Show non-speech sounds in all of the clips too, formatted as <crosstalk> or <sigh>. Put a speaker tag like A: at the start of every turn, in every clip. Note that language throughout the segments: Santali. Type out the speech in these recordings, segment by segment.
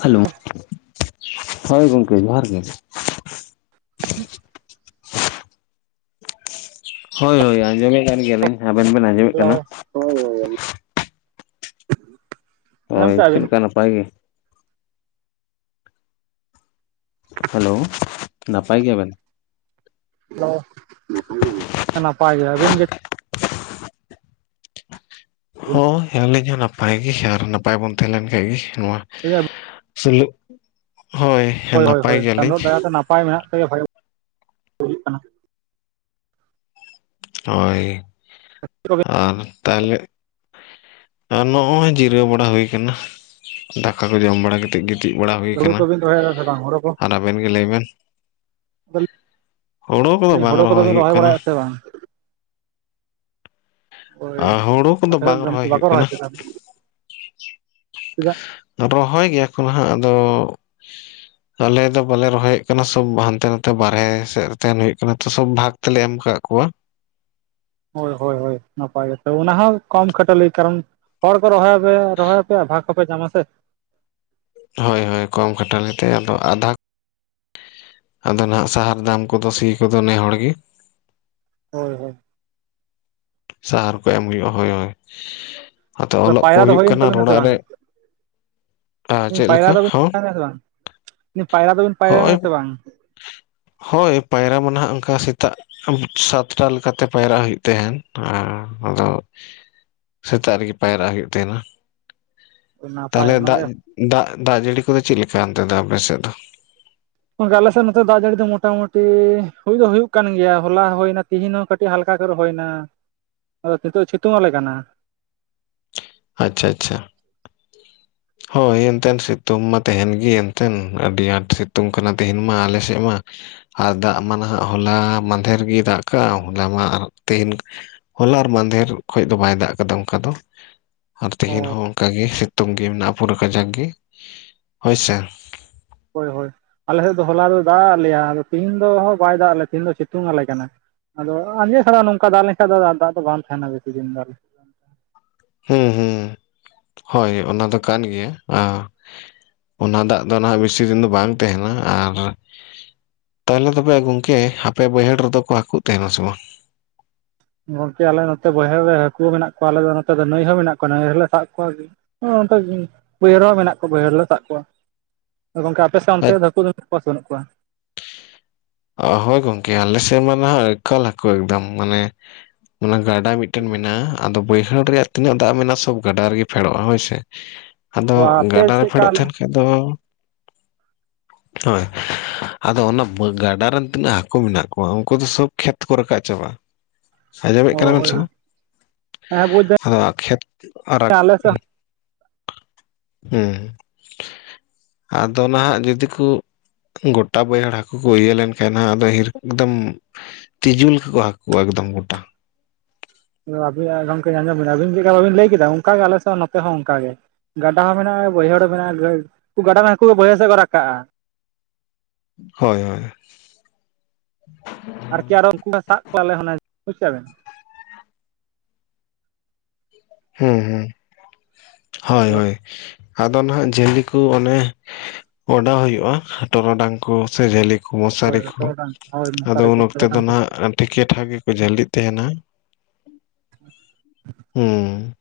A: ᱦᱮᱞᱳ ᱦᱳᱭ ᱜᱚᱢᱠᱮ ᱡᱚᱦᱟᱨ ᱜᱮ᱾
B: <inaudible>
A: ᱦᱳᱭ ᱦᱳᱭ ᱟᱸᱡᱚᱢᱮᱫ ᱠᱟᱱ ᱜᱮᱭᱟᱞᱤᱧ, ᱟᱵᱮᱱ ᱵᱮᱱ ᱟᱸᱡᱚᱢᱼᱼ
B: ᱦᱮᱞᱳ ᱦᱳᱭ ᱦᱳᱭ <unintelligible>
A: ᱦᱳᱭ ᱪᱮᱫ ᱞᱮᱠᱟ ᱱᱟᱯᱟᱭ ᱜᱮ? ᱦᱮᱞᱳ ᱱᱟᱯᱟᱭ ᱜᱮᱭᱟ ᱵᱮᱱ?
B: ᱦᱮᱞᱳ ᱱᱟᱯᱟᱭ ᱜᱮ, ᱟᱵᱤᱱ ᱜᱮ? ᱪᱮᱫ?
A: ᱦᱚᱭ ᱟᱞᱤᱧ ᱦᱚᱸ ᱱᱟᱯᱟᱭ ᱜᱮ ᱟᱨ ᱱᱟᱯᱟᱭ ᱵᱚᱱ ᱛᱟᱦᱮᱸ ᱞᱮᱱ ᱠᱷᱟᱱ ᱜᱮ ᱱᱚᱣᱟ ᱥᱩᱞᱩ <unintelligible> ᱦᱳᱭ᱾
B: ᱦᱳᱭ ᱦᱳᱭ
A: ᱱᱟᱯᱟᱭ
B: ᱦᱳᱭ
A: ᱜᱮᱭᱟᱞᱤᱧ
B: ᱪᱟᱸᱫᱳ ᱫᱟᱨᱟ ᱫᱚ ᱱᱟᱯᱟᱭ ᱢᱮᱱᱟᱜ ᱛᱟᱭᱟ ᱵᱷᱟᱜᱮ ᱵᱩᱡᱩᱜ ᱠᱟᱱᱟ᱾
A: ᱦᱳᱭ
B: <unintelligible>
A: ᱟᱨ ᱛᱟᱦᱞᱮᱼᱼ ᱟᱨ ᱱᱚᱜᱼᱚᱭ ᱡᱤᱨᱟᱹᱣ ᱵᱟᱲᱟ ᱦᱩᱭ ᱟᱠᱟᱱᱟ ᱫᱟᱠᱟ ᱠᱚ ᱡᱚᱢ ᱵᱟᱲᱟ ᱠᱟᱛᱮᱫ ᱜᱮ ᱛᱤᱡ ᱡᱤᱨᱟᱣ ᱵᱟᱲᱟ ᱦᱩᱭ
B: ᱦᱩᱲᱩ
A: ᱟᱠᱟᱱᱟ
B: ᱠᱚᱵᱤᱱ ᱨᱚᱦᱚᱭᱮᱫᱟ ᱥᱮ ᱵᱟᱝ ᱦᱩᱲᱩ ᱠᱚ
A: ᱟᱨ ᱟᱵᱮᱱ ᱜᱮ ᱞᱟᱹᱭ ᱵᱮᱱ? ᱦᱩᱲᱩ ᱠᱚᱫᱚ ᱵᱟᱝ
B: ᱦᱩᱲᱩ
A: ᱨᱚᱦᱚᱭ
B: ᱵᱤᱱ
A: ᱦᱩᱭᱩᱜ ᱠᱟᱱᱟ᱾
B: ᱵᱟᱲᱟᱭᱮᱫᱼᱟ ᱥᱮ ᱵᱟᱝ ᱦᱳᱭ
A: ᱟᱨ ᱦᱩᱲᱩ ᱠᱚᱫᱚ
B: ᱟᱯᱮ ᱥᱮᱫ
A: ᱵᱟᱝ
B: ᱫᱚ
A: ᱨᱚᱦᱚᱭ
B: ᱵᱟᱠᱚ
A: ᱦᱩᱭᱩᱜ ᱠᱟᱱᱟ᱾
B: ᱛᱮ ᱪᱮᱫᱟᱜ
A: ᱨᱚᱦᱚᱭ ᱜᱮᱭᱟ ᱠᱚ ᱦᱟᱸᱜ ᱟᱫᱚ
B: <inaudible>
A: ᱟᱞᱮ ᱫᱚ ᱵᱟᱞᱮ ᱨᱚᱦᱚᱭᱮᱫ ᱠᱟᱱᱟ ᱥᱚᱵᱽ ᱦᱟᱱᱛᱮ ᱱᱟᱛᱮ ᱵᱟᱨᱦᱮ ᱥᱮᱫ ᱨᱮ ᱛᱟᱦᱮᱱ ᱦᱩᱭᱩᱜ ᱠᱟᱱᱟ ᱛᱚ ᱥᱚᱵᱽ ᱵᱷᱟᱜᱽ ᱛᱮᱞᱮ ᱮᱢ ᱟᱠᱟᱫ ᱠᱚᱣᱟ ᱾
B: ᱦᱳᱭ ᱦᱳᱭ ᱦᱳᱭ ᱱᱟᱯᱟᱭ ᱜᱮᱛᱚ ᱚᱱᱟ ᱦᱚᱸ ᱠᱚᱢ ᱠᱷᱟᱴᱚ ᱞᱤ ᱠᱟᱨᱚᱱ ᱦᱚᱲ ᱠᱚ ᱨᱚᱦᱚᱭᱭᱟᱯᱮ ᱨᱚᱦᱚᱭᱭᱟᱯᱮᱭᱟ ᱵᱷᱟᱜᱽᱯᱮ ᱧᱟᱢᱟ ᱥᱮ
A: ᱦᱳᱭ ᱦᱳᱭ ᱠᱚᱢ ᱠᱷᱟᱹᱴᱟᱞᱤᱛᱮ ᱟᱫᱚ ᱟᱫᱷᱟ ᱟᱫᱚ ᱱᱟᱸᱜ ᱥᱟᱦᱟᱨ ᱫᱟᱢ ᱠᱚᱫᱚ ᱥᱤ ᱠᱚᱫᱚ ᱱᱮ ᱦᱚᱲ ᱜᱤ ᱾
B: ᱦᱚᱭ ᱦᱚᱭ ᱾
A: ᱥᱟᱦᱟᱨ ᱠᱚ ᱮᱢ ᱦᱩᱭᱩᱜᱼᱟ ᱦᱳᱭ ᱦᱳᱭ, ᱟᱫᱚ ᱚᱞᱚᱜ ᱠᱚ
B: ᱯᱟᱭᱨᱟ ᱫᱚ
A: ᱦᱩᱭᱩᱜ
B: ᱦᱩᱭᱮᱱ
A: ᱠᱟᱱᱟ
B: ᱛᱟᱵᱤᱱᱟ ᱥᱮ
A: ᱚᱲᱟᱜ
B: ᱵᱟᱝ
A: ᱨᱮ ᱾
B: ᱯᱟᱭᱨᱟ ᱫᱚᱵᱮᱱ ᱯᱟᱭᱨᱟ ᱯᱟᱭᱨᱟ ᱫᱚᱵᱮᱱ ᱯᱟᱭᱨᱟ ᱭᱮᱱᱟ ᱥᱮ ᱵᱟᱝ ᱯᱟᱭᱨᱟ ᱫᱚᱵᱮᱱ ᱯᱟᱭᱨᱟ
A: ᱦᱳᱭ
B: ᱭᱮᱱᱟ ᱥᱮ ᱵᱟᱝ?
A: ᱦᱳᱭ ᱯᱟᱭᱨᱟ ᱢᱟ ᱱᱟᱸᱜ ᱚᱱᱠᱟ ᱥᱮᱛᱟᱜ <unintelligible> ᱥᱟᱛᱴᱟ ᱞᱮᱠᱟᱛᱮ ᱯᱟᱭᱨᱟᱜ ᱦᱩᱭᱩᱜ ᱛᱟᱦᱮᱸᱱ ᱾ ᱦᱮᱸ ᱟᱫᱚ ᱥᱮᱛᱟᱜ ᱨᱮᱜᱮ ᱯᱟᱭᱨᱟᱜ ᱦᱩᱭᱩᱜ ᱛᱟᱦᱮᱱᱟ ᱾
B: ᱱᱟᱯᱟᱭ
A: ᱛᱟᱦᱞᱮ
B: ᱚᱱᱟᱜᱮ
A: ᱫᱟᱜ, ᱫᱟᱜ, ᱫᱟᱜ ᱡᱟᱹᱲᱤ ᱠᱚᱫᱚ ᱪᱮᱫ ᱞᱮᱠᱟ ᱚᱱᱛᱮ ᱫᱚ ᱟᱯᱮ ᱥᱮᱫ ᱫᱚ?
B: ᱟᱞᱮ ᱥᱮᱫ ᱱᱚᱛᱮ ᱫᱟᱜ ᱡᱟᱹᱲᱤ ᱫᱚ ᱢᱚᱴᱟᱢᱩᱴᱤ, ᱦᱩᱭ ᱫᱚ ᱦᱩᱭᱩᱜ ᱠᱟᱱ ᱜᱮᱭᱟ ᱦᱚᱞᱟ ᱦᱩᱭᱱᱟ ᱛᱤᱦᱤᱧ ᱦᱚᱸ ᱠᱟᱹᱴᱤᱡ ᱦᱟᱹᱞᱠᱟ ᱜᱚᱨᱚᱢ ᱦᱩᱭᱱᱟ ᱟᱫᱚ ᱱᱤᱸᱛᱚᱜ ᱥᱤᱛᱩᱝ ᱟᱞᱮ ᱠᱟᱱᱟ ᱾
A: ᱟᱪᱪᱷᱟ ᱟᱪᱪᱷᱟ ᱾
B: <unintelligible>
A: ᱦᱚᱭ ᱮᱱᱛᱮᱱ ᱥᱤᱛᱩᱝ ᱢᱟ ᱛᱟᱦᱮᱱ ᱜᱮᱸ ᱮᱱᱛᱮᱱ ᱟᱹᱰᱤ ᱟᱸᱴ ᱥᱤᱛᱩᱝ ᱠᱟᱱᱟ ᱛᱮᱦᱤᱧ ᱢᱟ ᱟᱞᱮ ᱥᱮᱫ ᱢᱟ ᱾ ᱟᱨ ᱫᱟᱜ ᱢᱟ ᱱᱟᱸᱜ ᱦᱚᱞᱟ ᱢᱟᱫᱷᱮᱨ ᱜᱮᱭ ᱫᱟᱜ ᱠᱟᱜᱼᱟ ᱦᱚᱞᱟ ᱢᱟ ᱟᱨ ᱛᱮᱦᱤᱧ ᱦᱚᱞᱟ ᱟᱨ ᱢᱟᱹᱫᱷᱮᱨ ᱠᱷᱚᱡ ᱫᱚ ᱵᱟᱭ ᱫᱟᱜ ᱟᱠᱟᱫᱟ ᱚᱱᱠᱟ ᱫᱚ ᱾ ᱟᱨ ᱛᱮᱦᱮᱧ
B: ᱚ
A: ᱦᱚᱸ ᱚᱱᱠᱟ ᱜᱮ ᱥᱤᱛᱩᱝ ᱜᱮ ᱢᱮᱱᱟᱜᱼᱟ ᱯᱩᱨᱟᱹ ᱠᱟᱹᱡᱟᱠ ᱜᱮ ᱦᱚᱭ ᱥᱮ
B: ᱦᱳᱭ ᱦᱳᱭ, ᱟᱞᱮ ᱥᱮᱫ ᱫᱚ ᱦᱚᱞᱟ ᱫᱚ ᱫᱟᱜ ᱟᱫ ᱞᱮᱭᱟ ᱟᱫᱚ ᱛᱤᱦᱤᱧ ᱫᱚ ᱵᱟᱭ ᱫᱟᱜ ᱟᱞᱮᱭᱟ ᱛᱮᱦᱮᱧ ᱫᱚᱭ ᱥᱤᱛᱩᱝ ᱟᱞᱮ ᱠᱟᱱᱟ ᱾ ᱟᱫᱚ ᱟᱸᱡᱮᱫ ᱪᱷᱟᱲᱟ ᱱᱚᱝᱠᱟ ᱫᱟᱜ ᱞᱮᱱᱠᱷᱟᱱ ᱫᱚ ᱫᱟᱜ ᱫᱚ ᱵᱟᱝ ᱛᱟᱦᱮᱱᱟ ᱵᱮᱥᱤ ᱫᱤᱱ ᱫᱚ ᱾ <unintelligible>
A: ᱦᱩᱸ ᱦᱩᱸ ᱦᱳᱭ ᱚᱱᱟ ᱫᱚ ᱠᱟᱱ ᱜᱮᱭᱟ ᱟ ᱚᱱᱟ ᱫᱟᱜ ᱫᱚ ᱱᱟᱦᱟᱜ ᱵᱮᱥᱤ ᱫᱤᱱ ᱫᱚ ᱵᱟᱝ ᱛᱟᱦᱮᱱᱟ ᱟᱨ ᱛᱟᱦᱚᱞᱮ ᱛᱚᱵᱮ ᱜᱚᱝᱠᱮ ᱦᱟᱯᱮ ᱵᱟᱹᱭᱦᱟᱹᱲ ᱨᱮᱫᱚ ᱠᱚ ᱦᱟᱹᱠᱩᱜ ᱛᱟᱦᱮᱱᱟ ᱥᱮ ᱵᱟᱝ?
B: ᱜᱚᱝᱠᱮ ᱟᱞᱮ ᱱᱚᱛᱮ ᱵᱟᱹᱭᱦᱟᱹᱲ ᱨᱮ ᱦᱟᱹᱠᱩ ᱢᱮᱱᱟᱜ ᱠᱚᱣᱟ, ᱟᱞᱮ ᱫᱚ ᱱᱚᱛᱮ ᱫᱚ ᱱᱟᱹᱭ ᱦᱚᱸ ᱢᱮᱱᱟᱜ ᱠᱚᱣᱟ ᱱᱟᱹᱭ ᱨᱮᱞᱮ ᱥᱟᱵ ᱠᱚᱣᱟ ᱾ ᱚ ᱱᱚᱛᱮ ᱵᱟᱹᱭᱦᱟᱹ ᱦᱚᱸ ᱢᱮᱱᱟᱜ ᱠᱚᱣᱟ ᱵᱟᱹᱭᱦᱟᱹᱲ ᱨᱮᱞᱮ ᱥᱟᱵ ᱠᱚᱣᱟ ᱾ ᱦᱚᱭ ᱜᱚᱝᱠᱮ ᱟᱯᱮ ᱥᱮᱱ ᱚᱱᱛᱮ
A: ᱵᱟᱝ
B: ᱫᱚ ᱦᱟᱹᱠᱩ ᱫᱚ ᱢᱮᱱᱟᱜ ᱠᱚᱣᱟ ᱥᱮ ᱵᱟᱹᱱᱩᱜ ᱠᱚᱣᱟ?
A: ᱚ ᱦᱚᱭ ᱜᱚᱝᱠᱮ, ᱟᱞᱮ ᱥᱮᱫ ᱢᱟ ᱱᱟᱸᱜ ᱮᱠᱟᱞ ᱦᱟᱹᱠᱩ ᱮᱠᱫᱚᱢ ᱢᱟᱱᱮ ᱩᱱᱟᱜᱟᱱ ᱟᱨ ᱢᱤᱫᱴᱮᱱ ᱢᱮᱱᱟᱜᱼᱟ ᱟᱫᱚ ᱵᱟᱹᱭᱦᱟᱹᱲ ᱨᱮᱭᱟᱜ ᱛᱤᱱᱟᱹᱜ ᱫᱟᱜ ᱢᱮᱱᱟᱜᱼᱟ ᱥᱚᱵ ᱜᱟᱰᱟ ᱨᱮᱜᱮ ᱯᱷᱮᱰᱚᱜᱼᱟ ᱦᱚᱭ ᱥᱮ ᱾ ᱟᱫᱚ
B: ᱚ ᱟᱯᱮ
A: ᱜᱟᱰᱟ ᱨᱮ
B: ᱪᱮᱫᱠᱟ
A: ᱯᱷᱮᱰᱚᱜ
B: ᱟᱞᱮ
A: ᱛᱟᱦᱮᱱ ᱟᱫᱚ ᱦᱚᱭ, ᱟᱫᱚ ᱚᱱᱟ ᱵᱟᱸ ᱜᱟᱼᱼ ᱫᱟᱜ ᱨᱮᱱ ᱛᱤᱱᱟᱹᱜ ᱦᱟᱹᱠᱩ ᱢᱮᱱᱟᱜ ᱠᱚᱣᱟ ᱩᱱᱠᱩ ᱫᱚ ᱥᱚᱵᱽ ᱠᱷᱮᱛ ᱠᱚ ᱨᱟᱠᱟᱵ ᱪᱟᱵᱟᱜᱼᱟ ᱾ ᱟᱸᱡᱚᱢᱮᱫ
B: ᱚ
A: ᱠᱟᱱᱟ ᱵᱮᱱ
B: ᱦᱳᱭ
A: ᱥᱮ
B: ᱦᱳᱭ
A: ᱵᱟᱝ,
B: ᱦᱮᱸ ᱵᱩᱡᱽ
A: ᱟᱫᱚ ᱠᱷᱮᱛ ᱟᱨᱟᱜ,
B: ᱫᱟᱹᱧ ᱟᱞᱮ ᱥᱮᱫ
A: ᱦᱩᱸ ᱟᱫᱚ ᱱᱟᱜ ᱡᱩᱫᱤ ᱠᱩ ᱜᱚᱴᱟ ᱵᱟᱹᱭᱦᱟᱹᱲ ᱦᱟᱹᱠᱩ ᱠᱩ ᱤᱭᱟᱹ ᱞᱮᱱᱼᱼ ᱮᱱᱟᱹᱜ ᱟᱫᱚ ᱮᱠᱫᱚᱢ ᱛᱤᱡᱩᱞ ᱞᱟᱠᱟ ᱠᱚ ᱦᱟᱹᱠᱩᱣᱟ ᱮᱠᱫᱚᱢ ᱜᱚᱴᱟ
B: ᱟᱵᱤ ᱱᱟᱜ ᱨᱚᱲ ᱤᱧ ᱟᱸᱡᱚᱢ ᱠᱮᱫᱟ ᱟᱵᱤᱱ ᱪᱮᱫ ᱞᱮᱠᱟ ᱵᱟᱵᱤᱱ ᱞᱟᱹᱭ ᱠᱮᱫᱟ ᱚᱱᱠᱟ ᱜᱮ ᱟᱞᱮ ᱥᱮᱫ ᱱᱚᱛᱮ ᱦᱚᱸ᱾ ᱚᱱᱠᱟ ᱜᱮ ᱜᱟᱰᱟ ᱦᱚᱸ ᱢᱮᱱᱟᱜᱼᱟ ᱵᱟᱹᱭᱦᱟᱹᱲ ᱦᱚᱸ ᱢᱮᱱᱟᱜᱼᱟ, ᱜᱟᱭ ᱩᱱᱠᱩ ᱜᱟᱰᱟ ᱨᱮᱱ ᱦᱟᱹᱠᱩ ᱫᱚ ᱵᱟᱹᱭᱦᱟᱹᱲ ᱥᱮᱫ ᱠᱚ ᱨᱟᱠᱟᱜᱼᱟ ᱾
A: ᱦᱚᱭ ᱦᱚᱭ ᱾ <inaudible>
B: ᱟᱨᱠᱤ ᱟᱨᱚ ᱩᱱᱠᱩ ᱟᱞᱮ ᱦᱚᱸ ᱞᱮ ᱥᱟᱵ ᱠᱚᱣᱟᱞᱮ ᱵᱩᱡᱽ ᱠᱮᱜ-ᱟ ᱵᱮᱱ ᱾
A: ᱦᱩᱸ ᱦᱩᱸ, ᱦᱚᱭ ᱦᱚᱭ ᱾ ᱟᱫᱚ ᱱᱟᱜ ᱡᱷᱟᱹᱞᱤ ᱠᱚ ᱚᱱᱮ ᱚᱰᱟᱣ ᱦᱩᱭᱩᱜᱼᱟ ᱴᱚᱨᱚᱰᱟᱝ ᱠᱚ ᱥᱮ ᱡᱷᱟᱹᱞᱤ ᱠᱚᱼᱼ ᱢᱚᱥᱟᱨᱤ ᱠᱚ
B: ᱴᱚᱨᱚᱰᱟᱝ ᱦᱳᱭ
A: ᱟᱫᱚ
B: ᱢᱚᱥᱟᱨᱤ ᱠᱚ
A: ᱩᱱ ᱚᱠᱛᱮ
B: ᱴᱚᱨᱚᱰᱟᱝ
A: ᱫᱚ
B: ᱠᱚ
A: ᱱᱟᱜ ᱟᱹᱰᱤ <unintelligible> ᱜᱮ ᱠᱚ ᱡᱷᱟᱹᱞᱤᱜ ᱛᱟᱦᱮᱱᱟ ᱾
B: <inaudible>
A: ᱩᱸ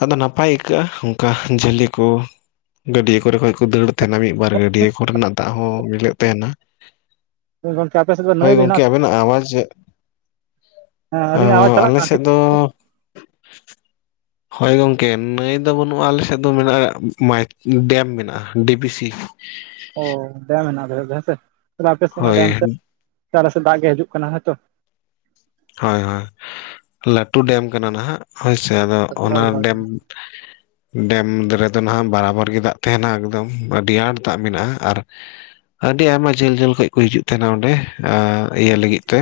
A: ᱟᱫᱚ ᱱᱟᱯᱟᱭ ᱟᱹᱭᱠᱟᱹᱜᱼᱟ ᱚᱱᱠᱟ ᱡᱷᱟᱹᱞᱤ ᱠᱚ ᱜᱟᱹᱰᱭᱟᱹ ᱠᱚᱨᱮ ᱠᱷᱚᱱ ᱠᱚ ᱫᱟᱹᱲᱼᱼ ᱛᱟᱦᱮᱱᱟ ᱢᱤᱫ ᱵᱟᱨ ᱜᱟᱹᱰᱭᱟᱹ ᱠᱚ ᱨᱮᱱᱟᱜ ᱫᱟᱜ ᱦᱚᱸ ᱢᱤᱞᱟᱹᱜ ᱛᱟᱦᱮᱱᱟ᱾
B: ᱜᱚᱝᱠᱮ ᱟᱯᱮ ᱥᱮᱫ ᱫᱚ ᱱᱟᱹᱭ
A: ᱦᱳᱭ
B: ᱫᱚ
A: ᱜᱚᱢᱠᱮ
B: ᱦᱮᱱᱟᱜ ᱥᱮ
A: ᱟᱵᱮᱱᱟᱜ ᱟᱣᱟᱡ
B: ᱦᱮᱸ
A: ᱚ
B: ᱟᱹᱞᱤᱧᱟᱜ ᱟᱣᱟᱡᱽ ᱪᱟᱞᱟᱜ
A: ᱟᱞᱮ
B: ᱠᱟᱱᱟ
A: ᱥᱮᱫ
B: ᱴᱷᱤᱠ
A: ᱫᱚ ᱦᱳᱭ ᱜᱚᱝᱠᱮ ᱱᱟᱹᱭ ᱫᱚ ᱵᱟᱹᱱᱩᱜᱼᱟ ᱟᱞᱮ ᱥᱮᱫ ᱫᱚ ᱢᱮᱱᱟᱜᱼᱟ ᱢᱟᱭ ᱰᱮᱢ ᱢᱮᱱᱟᱜᱼᱟ ᱰᱤᱵᱤᱥᱤ,
B: ᱚ ᱰᱮᱢ ᱦᱮᱱᱟᱜ ᱠᱟᱫᱟ ᱦᱮᱸᱥᱮ ᱛᱮ ᱟᱯᱮ ᱥᱮᱫ ᱢᱟ ᱰᱮᱢ
A: ᱦᱳᱭ
B: ᱥᱮᱫ ᱛᱟᱨ ᱟᱞᱮ ᱥᱮᱫ ᱫᱟᱜ ᱜᱮ ᱦᱤᱡᱩᱜ ᱠᱟᱱᱟ ᱦᱚᱭ ᱛᱚ᱾
A: ᱦᱳᱭ ᱦᱳᱭ ᱞᱟᱹᱴᱩ ᱰᱮᱢ ᱠᱟᱱᱟ ᱱᱟᱦᱟᱜ ᱦᱳᱭ ᱥᱮ ᱟᱫᱚ ᱚᱱᱟ
B: ᱦᱳᱭ
A: ᱰᱮᱢ
B: <unintelligible>
A: ᱰᱮᱢ ᱨᱮᱫᱚ ᱱᱟᱦᱟᱸᱜ ᱵᱟᱨᱟᱵᱚᱨ ᱜᱮ ᱫᱟᱜ ᱛᱟᱦᱮᱱᱟ ᱮᱠᱫᱚᱢ ᱟᱹᱰᱤ ᱟᱸᱴ ᱫᱟᱜ ᱢᱮᱱᱟᱜᱼᱟ, ᱟᱨ ᱟᱹᱰᱤ ᱟᱭᱢᱟ ᱡᱷᱟᱹᱞ ᱡᱷᱟᱹᱞ ᱠᱷᱚᱡ ᱠᱚ ᱦᱤᱡᱩᱜ ᱛᱟᱦᱮᱱᱟ ᱚᱸᱰᱮ ᱤᱭᱟᱹ ᱞᱟᱹᱜᱤᱫ ᱛᱮ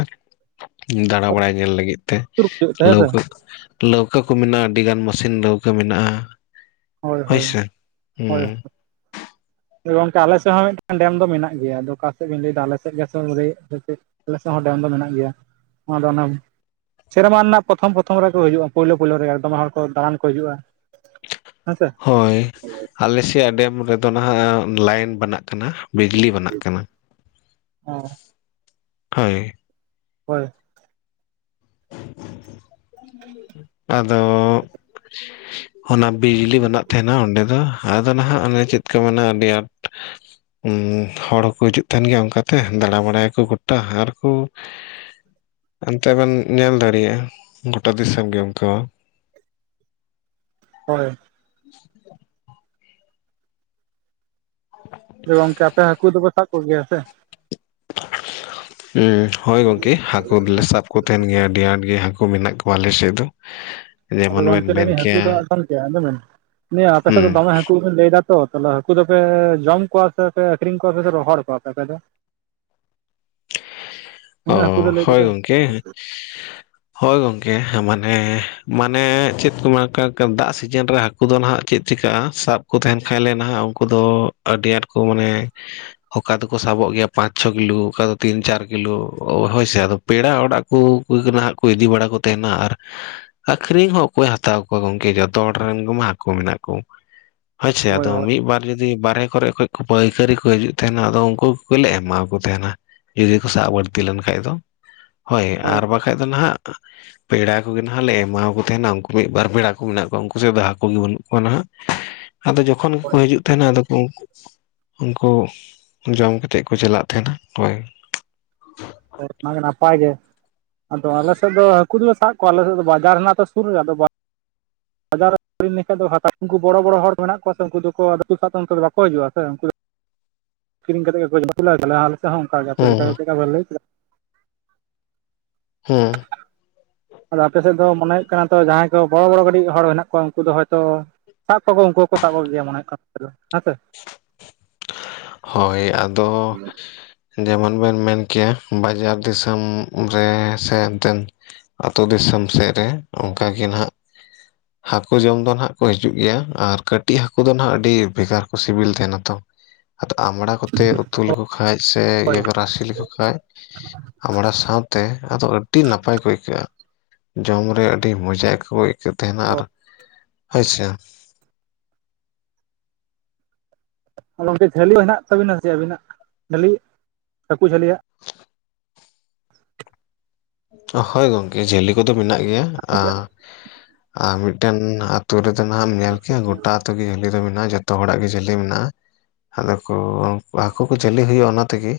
A: ᱫᱟᱬᱟ ᱵᱟᱲᱟᱭ ᱧᱮᱞ ᱞᱟᱹᱜᱤᱫ ᱛᱮ,
B: ᱦᱤᱡᱩᱜ ᱛᱮ ᱦᱮᱸ ᱥᱮ
A: ᱞᱟᱹᱣᱠᱟᱹ ᱞᱟᱹᱣᱠᱟᱹ ᱠᱚ ᱢᱮᱱᱟᱜᱼᱟ ᱟᱹᱰᱤ ᱜᱟᱱ ᱢᱮᱥᱤᱱ ᱞᱟᱹᱣᱠᱟᱹ ᱢᱮᱱᱟᱜᱼᱟ ᱦᱳᱭ ᱥᱮ,
B: ᱦᱳᱭ ᱜᱚᱝᱠᱮ ᱟᱞᱮ ᱥᱮᱫ ᱦᱚᱸ ᱢᱤᱫᱴᱟᱝ ᱰᱮᱢ ᱫᱚ ᱢᱮᱱᱟᱜ ᱜᱮᱭᱟ ᱟᱫᱚ ᱚᱠᱟ ᱥᱮᱫ ᱵᱮᱱ ᱞᱟᱹᱭ ᱮᱫᱟ ᱟᱞᱮ ᱥᱮᱫ ᱜᱮ <unintelligible> ᱟᱞᱮ ᱥᱮᱫ ᱦᱚᱸ ᱰᱮᱢ ᱫᱚ ᱢᱮᱱᱟᱜ ᱜᱮᱭᱟ ᱱᱚᱣᱟ ᱫᱚ ᱚᱱᱮ ᱥᱮᱨᱢᱟ ᱨᱮᱱᱟᱜ ᱯᱨᱚᱛᱷᱚᱢ ᱯᱨᱚᱛᱷᱚᱢ ᱨᱮᱠᱚ ᱦᱤᱡᱩᱜ-ᱟ ᱯᱳᱭᱞᱳ ᱯᱳᱭᱞᱳ ᱨᱮ ᱫᱚᱢᱮ ᱦᱚᱲ ᱠᱚ ᱫᱟᱬᱟᱱ ᱠᱚ ᱦᱤᱡᱩᱜ-ᱟ᱾
A: ᱦᱳᱭ ᱟᱞᱮ ᱥᱮᱭᱟᱜ ᱰᱮᱢ ᱨᱮᱫᱚ ᱱᱟᱦᱟᱜ ᱞᱟᱭᱤᱱ ᱵᱮᱱᱟᱜ ᱠᱟᱱᱟ᱾ ᱵᱤᱡᱽᱞᱤ ᱵᱮᱱᱟᱜ ᱠᱟᱱᱟ
B: ᱚ
A: ᱦᱳᱭ᱾
B: ᱦᱳᱭ᱾
A: ᱟᱫᱚ ᱚᱱᱟ ᱵᱤᱡᱽᱞᱤ ᱵᱮᱱᱟᱜ ᱛᱟᱦᱮᱱᱟ ᱚᱸᱰᱮ ᱫᱚ ᱟᱫᱚ ᱱᱟᱦᱟᱜ ᱚᱱᱟ ᱪᱮᱫ ᱠᱚ ᱢᱮᱱᱟ ᱟᱹᱰᱤ ᱟᱸᱴ ᱦᱚᱲ ᱦᱚᱸᱠᱚ ᱦᱤᱡᱩᱜ ᱛᱟᱦᱮᱱ ᱜᱮᱭᱟ ᱚᱱᱠᱟᱛᱮ ᱫᱟᱬᱟ ᱵᱟᱲᱟᱭᱟ ᱠᱚ ᱜᱚᱴᱟ, ᱟᱨᱠᱚ ᱚᱱᱛᱮ ᱵᱮᱱ ᱧᱮᱞ ᱫᱟᱲᱮᱭᱟᱜᱼᱟ ᱜᱚᱴᱟ ᱫᱤᱥᱚᱢ ᱜᱮ ᱚᱱᱠᱟᱣᱟ᱾
B: ᱦᱳᱭ᱾
A: <unintelligible>
B: ᱡᱮ ᱜᱚᱝᱠᱮ ᱟᱯᱮ ᱦᱟᱹᱠᱩ ᱫᱚᱯᱮ ᱥᱟᱵ ᱠᱚ ᱜᱮᱭᱟ ᱥᱮ,
A: ᱦᱚᱭ ᱜᱚᱝᱠᱮ ᱦᱟᱹᱠᱩ ᱫᱚᱞᱮ ᱥᱟᱵ ᱠᱚᱛᱮᱱ ᱜᱮᱭᱟ ᱟᱹᱰᱤ ᱟᱸᱴ ᱜᱮ ᱦᱟᱹᱠᱩ ᱢᱮᱱᱟᱜ ᱠᱚᱣᱟ ᱟᱞᱮ ᱥᱮᱫ ᱫᱚ,
B: ᱟᱫᱚ
A: ᱡᱮᱢᱚᱱ ᱵᱮᱱ
B: ᱜᱚᱢᱠᱮ ᱞᱟᱭ
A: ᱢᱮᱱ
B: ᱫᱟᱸᱧ ᱦᱟᱹᱠᱩ ᱫᱚ
A: ᱠᱮᱭᱟ
B: ᱜᱚᱢᱠᱮ ᱟᱡᱚᱢ ᱵᱮᱱ ᱱᱤᱭᱟᱹ ᱟᱯᱮ ᱥᱮᱫ ᱫᱚ
A: ᱦᱩᱸ
B: ᱫᱚᱢᱮ ᱦᱟᱹᱠᱩ ᱞᱟᱹᱭ ᱫᱟ ᱛᱚ ᱛᱟᱦᱚᱞᱮ ᱦᱟᱹᱠᱩ ᱫᱚᱯᱮ ᱡᱚᱢ ᱠᱚᱣᱟ ᱥᱮᱯᱮ ᱟᱠᱷᱨᱤᱧ ᱠᱚᱣᱟ ᱥᱮ ᱯᱮ ᱨᱚᱦᱚᱲ ᱠᱚᱣᱟᱯᱮ ᱟᱯᱮ ᱫᱚ?
A: ᱚ
B: ᱩᱱᱟᱹᱜ ᱦᱟᱹᱠᱩ ᱫᱚ ᱞᱟᱹᱭ
A: ᱦᱳᱭ
B: ᱫᱟᱯᱮ
A: ᱜᱚᱢᱠᱮ, ᱦᱳᱭ ᱜᱚᱝᱠᱮ ᱢᱟᱱᱮ ᱢᱟᱱᱮ ᱪᱮᱫ ᱠᱚ <unintelligible> ᱫᱟᱜ ᱥᱤᱡᱤᱱ ᱨᱮ ᱦᱟᱹᱠᱩ ᱩᱱᱠᱩ ᱫᱚ ᱱᱟᱦᱟᱸᱜ ᱪᱮᱫ ᱪᱤᱠᱟᱹᱜ-ᱟ ᱥᱟᱵ ᱠᱚ ᱛᱟᱦᱮᱱ ᱠᱷᱟᱡ ᱞᱮ ᱱᱟᱦᱟᱸᱜ ᱩᱱᱠᱩ ᱫᱚ ᱟᱹᱰᱤ ᱟᱸᱴ ᱠᱚ ᱢᱟᱱᱮ ᱚᱠᱟ ᱫᱚᱠᱚ ᱥᱟᱵᱚᱜ ᱜᱮᱭᱟ ᱯᱟᱸᱪ ᱪᱷᱚ ᱠᱤᱞᱳ ᱚᱠᱟ ᱫᱚ ᱛᱤᱱ ᱪᱟᱨ ᱠᱤᱞᱳ ᱦᱳᱭ ᱥᱮ ᱟᱫᱚ ᱯᱮᱲᱟ ᱚᱲᱟᱜ ᱠᱚ ᱠᱚ ᱱᱟᱸᱜ ᱤᱫᱤ ᱵᱟᱲᱟ ᱠᱚ ᱛᱟᱦᱮᱱᱟ, ᱟᱨ ᱟᱠᱷᱨᱤᱧ ᱦᱚᱸ ᱚᱠᱚᱭ ᱦᱟᱛᱟᱣ ᱠᱚᱣᱟ ᱜᱚᱝᱠᱮ ᱡᱚᱛᱚ ᱦᱚᱲ ᱨᱮᱱ ᱜᱮᱢᱟ ᱦᱟᱹᱠᱩ ᱢᱮᱱᱟᱜ ᱠᱚ᱾ ᱦᱳᱭ ᱥᱮ ᱟᱫᱚ ᱢᱤᱫ ᱵᱟᱨ ᱡᱩᱫᱤ ᱡᱩᱫᱤ ᱵᱟᱨᱦᱮ ᱠᱚᱨᱮ ᱠᱷᱚᱡ ᱯᱟᱹᱭᱠᱟᱹᱨᱤ ᱠᱚ ᱦᱤᱡᱩᱜ ᱛᱟᱦᱮᱱᱟ ᱟᱫᱚ ᱩᱱᱠᱩ ᱠᱚᱜᱮᱞᱮ ᱮᱢᱟᱣᱟ ᱠᱚ ᱛᱟᱦᱮᱱᱟ᱾ ᱡᱩᱫᱤ ᱠᱚ ᱥᱟᱵ ᱵᱟᱹᱲᱛᱤ ᱞᱮᱱ ᱠᱷᱟᱡ ᱫᱚ ᱦᱳᱭ ᱟᱨ ᱵᱟᱠᱷᱟᱡ ᱫᱚ ᱱᱟᱦᱟᱸᱜ ᱯᱮᱲᱟ ᱠᱚᱜᱮ ᱱᱟᱦᱟᱸᱜ ᱞᱮ ᱮᱢᱟᱣᱟ ᱠᱚ ᱛᱟᱦᱮᱱᱟ ᱩᱱᱠᱩ ᱢᱤᱫ ᱵᱟᱨ ᱯᱮᱲᱟ ᱠᱚ ᱢᱮᱱᱟᱜ ᱠᱚᱣᱟ ᱩᱱᱠᱩ ᱥᱮᱫ ᱫᱚ ᱦᱟᱹᱠᱩ ᱜᱮ ᱵᱟᱹᱱᱩᱜ ᱠᱚᱣᱟ ᱱᱟᱦᱟᱸᱜ᱾ ᱟᱫᱚ <unintelligible> ᱡᱚᱠᱷᱚᱱ ᱜᱮᱠᱚ
B: ᱦᱳᱭ
A: ᱦᱤᱡᱩᱜ ᱛᱟᱦᱮᱱᱟ ᱟᱫᱚ ᱠᱚ ᱩᱱᱠᱩ ᱩᱱᱠᱩ ᱡᱚᱢ ᱠᱟᱛᱮᱫ ᱠᱚ ᱪᱟᱞᱟᱜ ᱛᱟᱦᱮᱱᱟ᱾ ᱦᱚᱭ ᱾
B: <unintelligible> ᱱᱟᱭ ᱱᱟᱯᱟᱭ ᱜᱮ ᱟᱫᱚ ᱟᱞᱮ ᱥᱮᱫ ᱫᱚ ᱦᱟᱹᱠᱩ ᱫᱚᱞᱮ ᱥᱟᱵ ᱠᱚᱣᱟ ᱟᱞᱮ ᱥᱮᱫ ᱫᱚ ᱵᱟᱡᱟᱨ ᱦᱮᱱᱟᱜ ᱛᱚ ᱥᱩᱨ ᱨᱮ ᱟᱫᱚ ᱵᱟᱡᱟᱨ <unintelligible> ᱞᱮᱠᱷᱟᱡ ᱫᱚ ᱦᱟᱹᱠᱩ ᱩᱱᱠᱩ ᱵᱚᱲᱚ ᱵᱚᱲᱚ ᱦᱚᱲ ᱢᱮᱱᱟᱜ ᱠᱚᱣᱟ ᱥᱮ ᱩᱱᱠᱩ ᱫᱚ <unintelligible> ᱦᱤᱡᱩᱜᱼᱟ ᱥᱮ ᱩᱱᱠᱩ ᱠᱤᱨᱤᱧ ᱠᱟᱛᱮᱫ ᱜᱮ <unintelligible> ᱦᱚᱸ ᱚᱱᱠᱟ ᱜᱮ ᱟᱯᱮ ᱞᱮᱠᱟ ᱪᱮᱫ
A: ᱦᱩᱸ
B: ᱞᱮᱠᱟ ᱯᱮ ᱞᱟᱹᱭ ᱠᱮᱫᱟ,
A: ᱦᱩᱸ
B: ᱟᱫᱚ ᱟᱯᱮ ᱥᱮᱫ ᱫᱚ ᱢᱚᱱᱮ ᱦᱩᱭᱩᱜ ᱠᱟᱱᱟ ᱛᱚ ᱡᱟᱦᱟᱸᱭ ᱠᱚ ᱵᱚᱲᱚ ᱵᱚᱲᱚ ᱠᱟᱴᱤᱡ ᱦᱚᱲ ᱦᱮᱱᱟᱜ ᱠᱚᱣᱟ ᱩᱱᱠᱩ ᱫᱚ ᱦᱚᱭᱛᱚ ᱥᱟᱵ <unintelligible> ᱩᱱᱠᱩ ᱦᱚᱸᱠᱚ ᱥᱟᱵ ᱠᱚᱜᱮᱭᱟ ᱢᱚᱱᱮ ᱠᱟᱱᱟ ᱦᱮᱸᱥᱮ
A: ᱦᱳᱭ ᱟᱫᱚ ᱡᱮᱢᱚᱱ ᱵᱮᱱ ᱢᱮᱱ ᱠᱮ ᱵᱟᱡᱟᱨ ᱫᱤᱥᱚᱢ ᱨᱮ ᱥᱮ ᱚᱱᱛᱮᱱ ᱟᱛᱳ ᱫᱤᱥᱚᱢ ᱥᱮᱫ ᱨᱮ ᱚᱱᱠᱟ ᱜᱮ ᱱᱟᱜᱼᱼ ᱦᱟᱹᱠᱩ ᱡᱚᱢ ᱫᱚ ᱱᱟᱜ ᱠᱚ ᱦᱤᱡᱩᱜ ᱜᱮᱭᱟ ᱟᱨ ᱠᱟᱹᱴᱤᱡ ᱦᱟᱹᱠᱩ ᱫᱚ ᱱᱟᱜ ᱟᱹᱰᱤ ᱵᱷᱮᱜᱟᱨ ᱠᱚ ᱥᱤᱵᱤᱞ ᱛᱟᱦᱮᱱᱟ ᱛᱚᱼᱼ
B: <unintelligible>
A: ᱟᱫᱚ ᱟᱢᱲᱟ ᱠᱚᱛᱮ ᱩᱛᱩ ᱞᱮᱠᱚ ᱠᱷᱟᱡ ᱥᱮ ᱤᱭᱟᱹ ᱠᱚ ᱨᱟᱥᱮ ᱞᱮᱠᱚ ᱠᱷᱟᱡ ᱟᱢᱲᱟ ᱥᱟᱶᱼᱼ ᱛᱮ ᱟᱫᱚ ᱟᱹᱰᱤ ᱱᱟᱯᱟᱭ ᱠᱚ ᱟᱹᱭᱠᱟᱹᱜᱼᱟ ᱡᱚᱢ ᱨᱮ ᱟᱹᱰᱤ ᱢᱚᱡᱟ ᱟᱹᱭᱠᱟᱣᱹ ᱮᱫ ᱠᱟᱱ ᱛᱟᱦᱮᱱᱟ ᱟᱨ ᱦᱳᱭ ᱥᱮ
B: ᱜᱚᱱᱠᱮ ᱡᱷᱟᱹᱞᱤ ᱦᱮᱱᱟᱜ ᱛᱟᱵᱤᱱᱟ ᱥᱮ ᱟᱹᱵᱤᱱᱟᱜ ᱡᱷᱟᱹᱞᱤ ᱦᱟᱹᱠᱩ ᱡᱷᱟᱹᱞᱤᱭᱟᱜ
A: ᱦᱳᱭ ᱜᱚᱝᱠᱮ ᱡᱷᱟᱹᱞᱤ ᱠᱚᱫᱚ ᱢᱮᱱᱟᱜ ᱜᱮᱭᱟ ᱟᱨ ᱢᱤᱫᱴᱮᱱ ᱟᱛᱩ ᱨᱮᱫᱚ ᱱᱟᱦᱟᱜ ᱮᱢ ᱧᱮᱞ ᱠᱮᱭᱟ ᱜᱚᱴᱟ ᱟᱛᱳ ᱜᱮ ᱡᱟᱹᱞᱤ ᱫᱚ ᱢᱮᱱᱟᱜᱼᱟ ᱡᱚᱛᱚ ᱦᱚᱲᱟᱜ ᱜᱮ ᱡᱷᱟᱹᱞᱤ ᱢᱮᱱᱟᱜᱼᱟ ᱟᱫᱚ ᱠᱚ ᱦᱟᱹᱠᱩ ᱠᱚ ᱡᱷᱟᱹᱞᱤ ᱦᱩᱭᱩᱜᱼᱟ ᱚᱱᱟ ᱛᱮᱜᱮ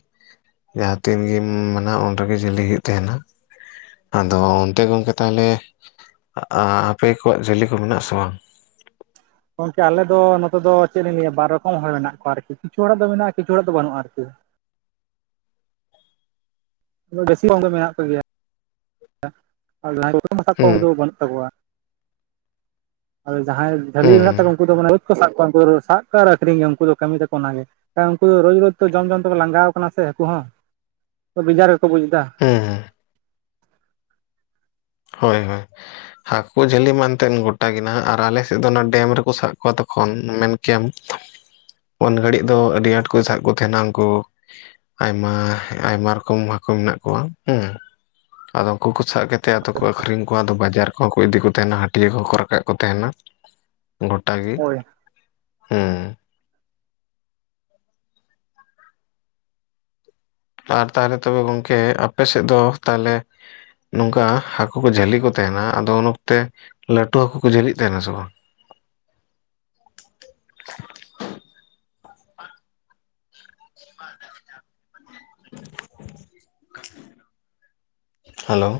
A: ᱡᱟᱦᱟᱸ ᱛᱤᱱ ᱜᱮᱢ ᱢᱮᱱᱟ ᱩᱱ ᱨᱮᱜᱮ ᱡᱷᱟᱞᱤ ᱦᱩᱭᱩᱜ ᱛᱟᱦᱮᱱᱟ᱾ ᱟᱫᱚ ᱚᱱᱛᱮ ᱜᱚᱝᱠᱮ ᱛᱟᱦᱚᱞᱮ ᱟᱯᱮ ᱠᱚᱣᱟᱜ ᱡᱷᱟᱞᱤ ᱠᱚ ᱢᱮᱱᱟᱜ ᱟᱥᱮ ᱵᱟᱝ?
B: ᱜᱚᱝᱠᱮ ᱟᱞᱮ ᱫᱚ ᱱᱚᱛᱮ ᱫᱚ ᱪᱮᱫ ᱞᱤᱧ ᱞᱟᱹᱭᱟ ᱵᱟᱨ ᱨᱚᱠᱚᱢ ᱦᱚᱲ ᱢᱮᱱᱟᱜ ᱠᱚᱣᱟ ᱟᱨᱠᱤ ᱠᱤᱪᱷᱩ ᱦᱚᱲᱟᱜ ᱫᱚ ᱢᱮᱱᱟᱜᱼᱟ ᱠᱤᱪᱷᱩ ᱦᱚᱲᱟᱜ ᱫᱚ ᱵᱟᱹᱱᱩᱜᱼᱟ ᱟᱨᱠᱤ <inaudible> <unintelligible> ᱵᱟᱹᱱᱩᱜ
A: ᱦᱩᱸ
B: ᱛᱟᱠᱚᱣᱟ ᱟᱫᱚ ᱡᱟᱦᱟᱸᱭ ᱡᱷᱟᱹᱞᱤ
A: ᱦᱩᱸ
B: ᱢᱮᱱᱟᱜ ᱛᱟᱠᱚ ᱩᱱᱠᱩ ᱫᱚ ᱢᱟᱱᱮ <inaudible> ᱥᱟᱵ ᱠᱚᱣᱟ ᱟᱨ ᱟᱠᱷᱨᱤᱧ ᱜᱮ ᱩᱱᱠᱩ ᱫᱚ ᱠᱟᱹᱢᱤ ᱛᱟᱠᱚ ᱚᱱᱟᱜᱮ᱾ ᱟᱨ ᱩᱱᱠᱩ ᱨᱳᱡ ᱨᱳᱡᱽ ᱛᱚ ᱡᱚᱢ ᱡᱚᱢ ᱛᱮᱠᱚ ᱞᱟᱸᱜᱟᱣ ᱠᱟᱱᱟ ᱥᱮ ᱦᱟᱹᱠᱩ ᱦᱚᱸ ᱵᱮᱡᱟᱨ ᱜᱮᱠᱚ ᱵᱩᱡ ᱮᱫᱟᱼᱼ
A: ᱦᱩᱸ ᱦᱩᱸ ᱦᱳᱭ ᱦᱳᱭ᱾ ᱦᱟᱹᱠᱳ ᱡᱷᱟᱹᱞᱤ ᱢᱮᱱᱛᱮᱱ ᱜᱚᱴᱟ ᱜᱮ ᱱᱟᱦᱟᱜ ᱟᱨ ᱟᱞᱮᱥᱮᱫ ᱫᱚ ᱚᱱᱟ ᱰᱮᱢ ᱨᱮᱠᱚ ᱥᱟᱵ ᱠᱚᱣᱟ ᱛᱚᱠᱷᱚᱱ ᱢᱮᱱᱼᱼ ᱠᱮᱢᱯ ᱩᱱ ᱜᱷᱟᱹᱲᱤᱡ ᱫᱚ ᱟᱹᱰᱤ ᱟᱸᱴ ᱠᱚ ᱥᱟᱵ ᱠᱚ ᱛᱟᱦᱮᱱᱟ ᱩᱱᱠᱩᱼᱼ ᱟᱭᱢᱟ ᱟᱭᱢᱟ ᱨᱚᱠᱚᱢ ᱦᱟᱹᱠᱩ ᱢᱮᱱᱟᱜ ᱠᱚᱣᱟ ᱦᱩᱸ ᱟᱫᱚ ᱩᱱᱠᱩ ᱠᱚ ᱥᱟᱵ ᱠᱮᱫᱼᱼ ᱛᱮ ᱟᱫᱚ ᱠᱚ ᱟᱠᱷᱨᱤᱧ ᱠᱚᱣᱟ ᱟᱫᱚ ᱵᱟᱡᱟᱨ ᱠᱚᱦᱚᱸ ᱠᱚ ᱤᱫᱤ ᱠᱚ ᱛᱟᱦᱮᱱᱟ ᱦᱟᱹᱴᱭᱟᱹ ᱠᱚᱦᱚᱸ ᱠᱚ ᱨᱟᱠᱟᱵ ᱠᱚ ᱛᱟᱦᱮᱱᱟ᱾ ᱜᱚᱴᱟ ᱜᱮ
B: ᱦᱳᱭ
A: ᱦᱩᱸ ᱟᱨ ᱛᱟᱦᱚᱞᱮ ᱛᱚᱵᱮ ᱜᱚᱝᱠᱮ ᱟᱯᱮ ᱥᱮᱫ ᱫᱚ ᱛᱟᱦᱚᱞᱮ ᱱᱚᱝᱠᱟ ᱦᱟᱹᱠᱩ ᱠᱚ ᱡᱷᱟᱹᱞᱤ ᱠᱚ ᱛᱟᱦᱮᱱᱟ ᱟᱫᱚ ᱩᱱ ᱚᱠᱛᱮ ᱞᱟᱹᱴᱩ ᱦᱟᱹᱠᱩ ᱠᱩ ᱡᱷᱟᱹᱞᱤᱜ ᱛᱟᱦᱮᱱᱟ ᱥᱮ ᱵᱟᱝ? ᱦᱮᱞᱳ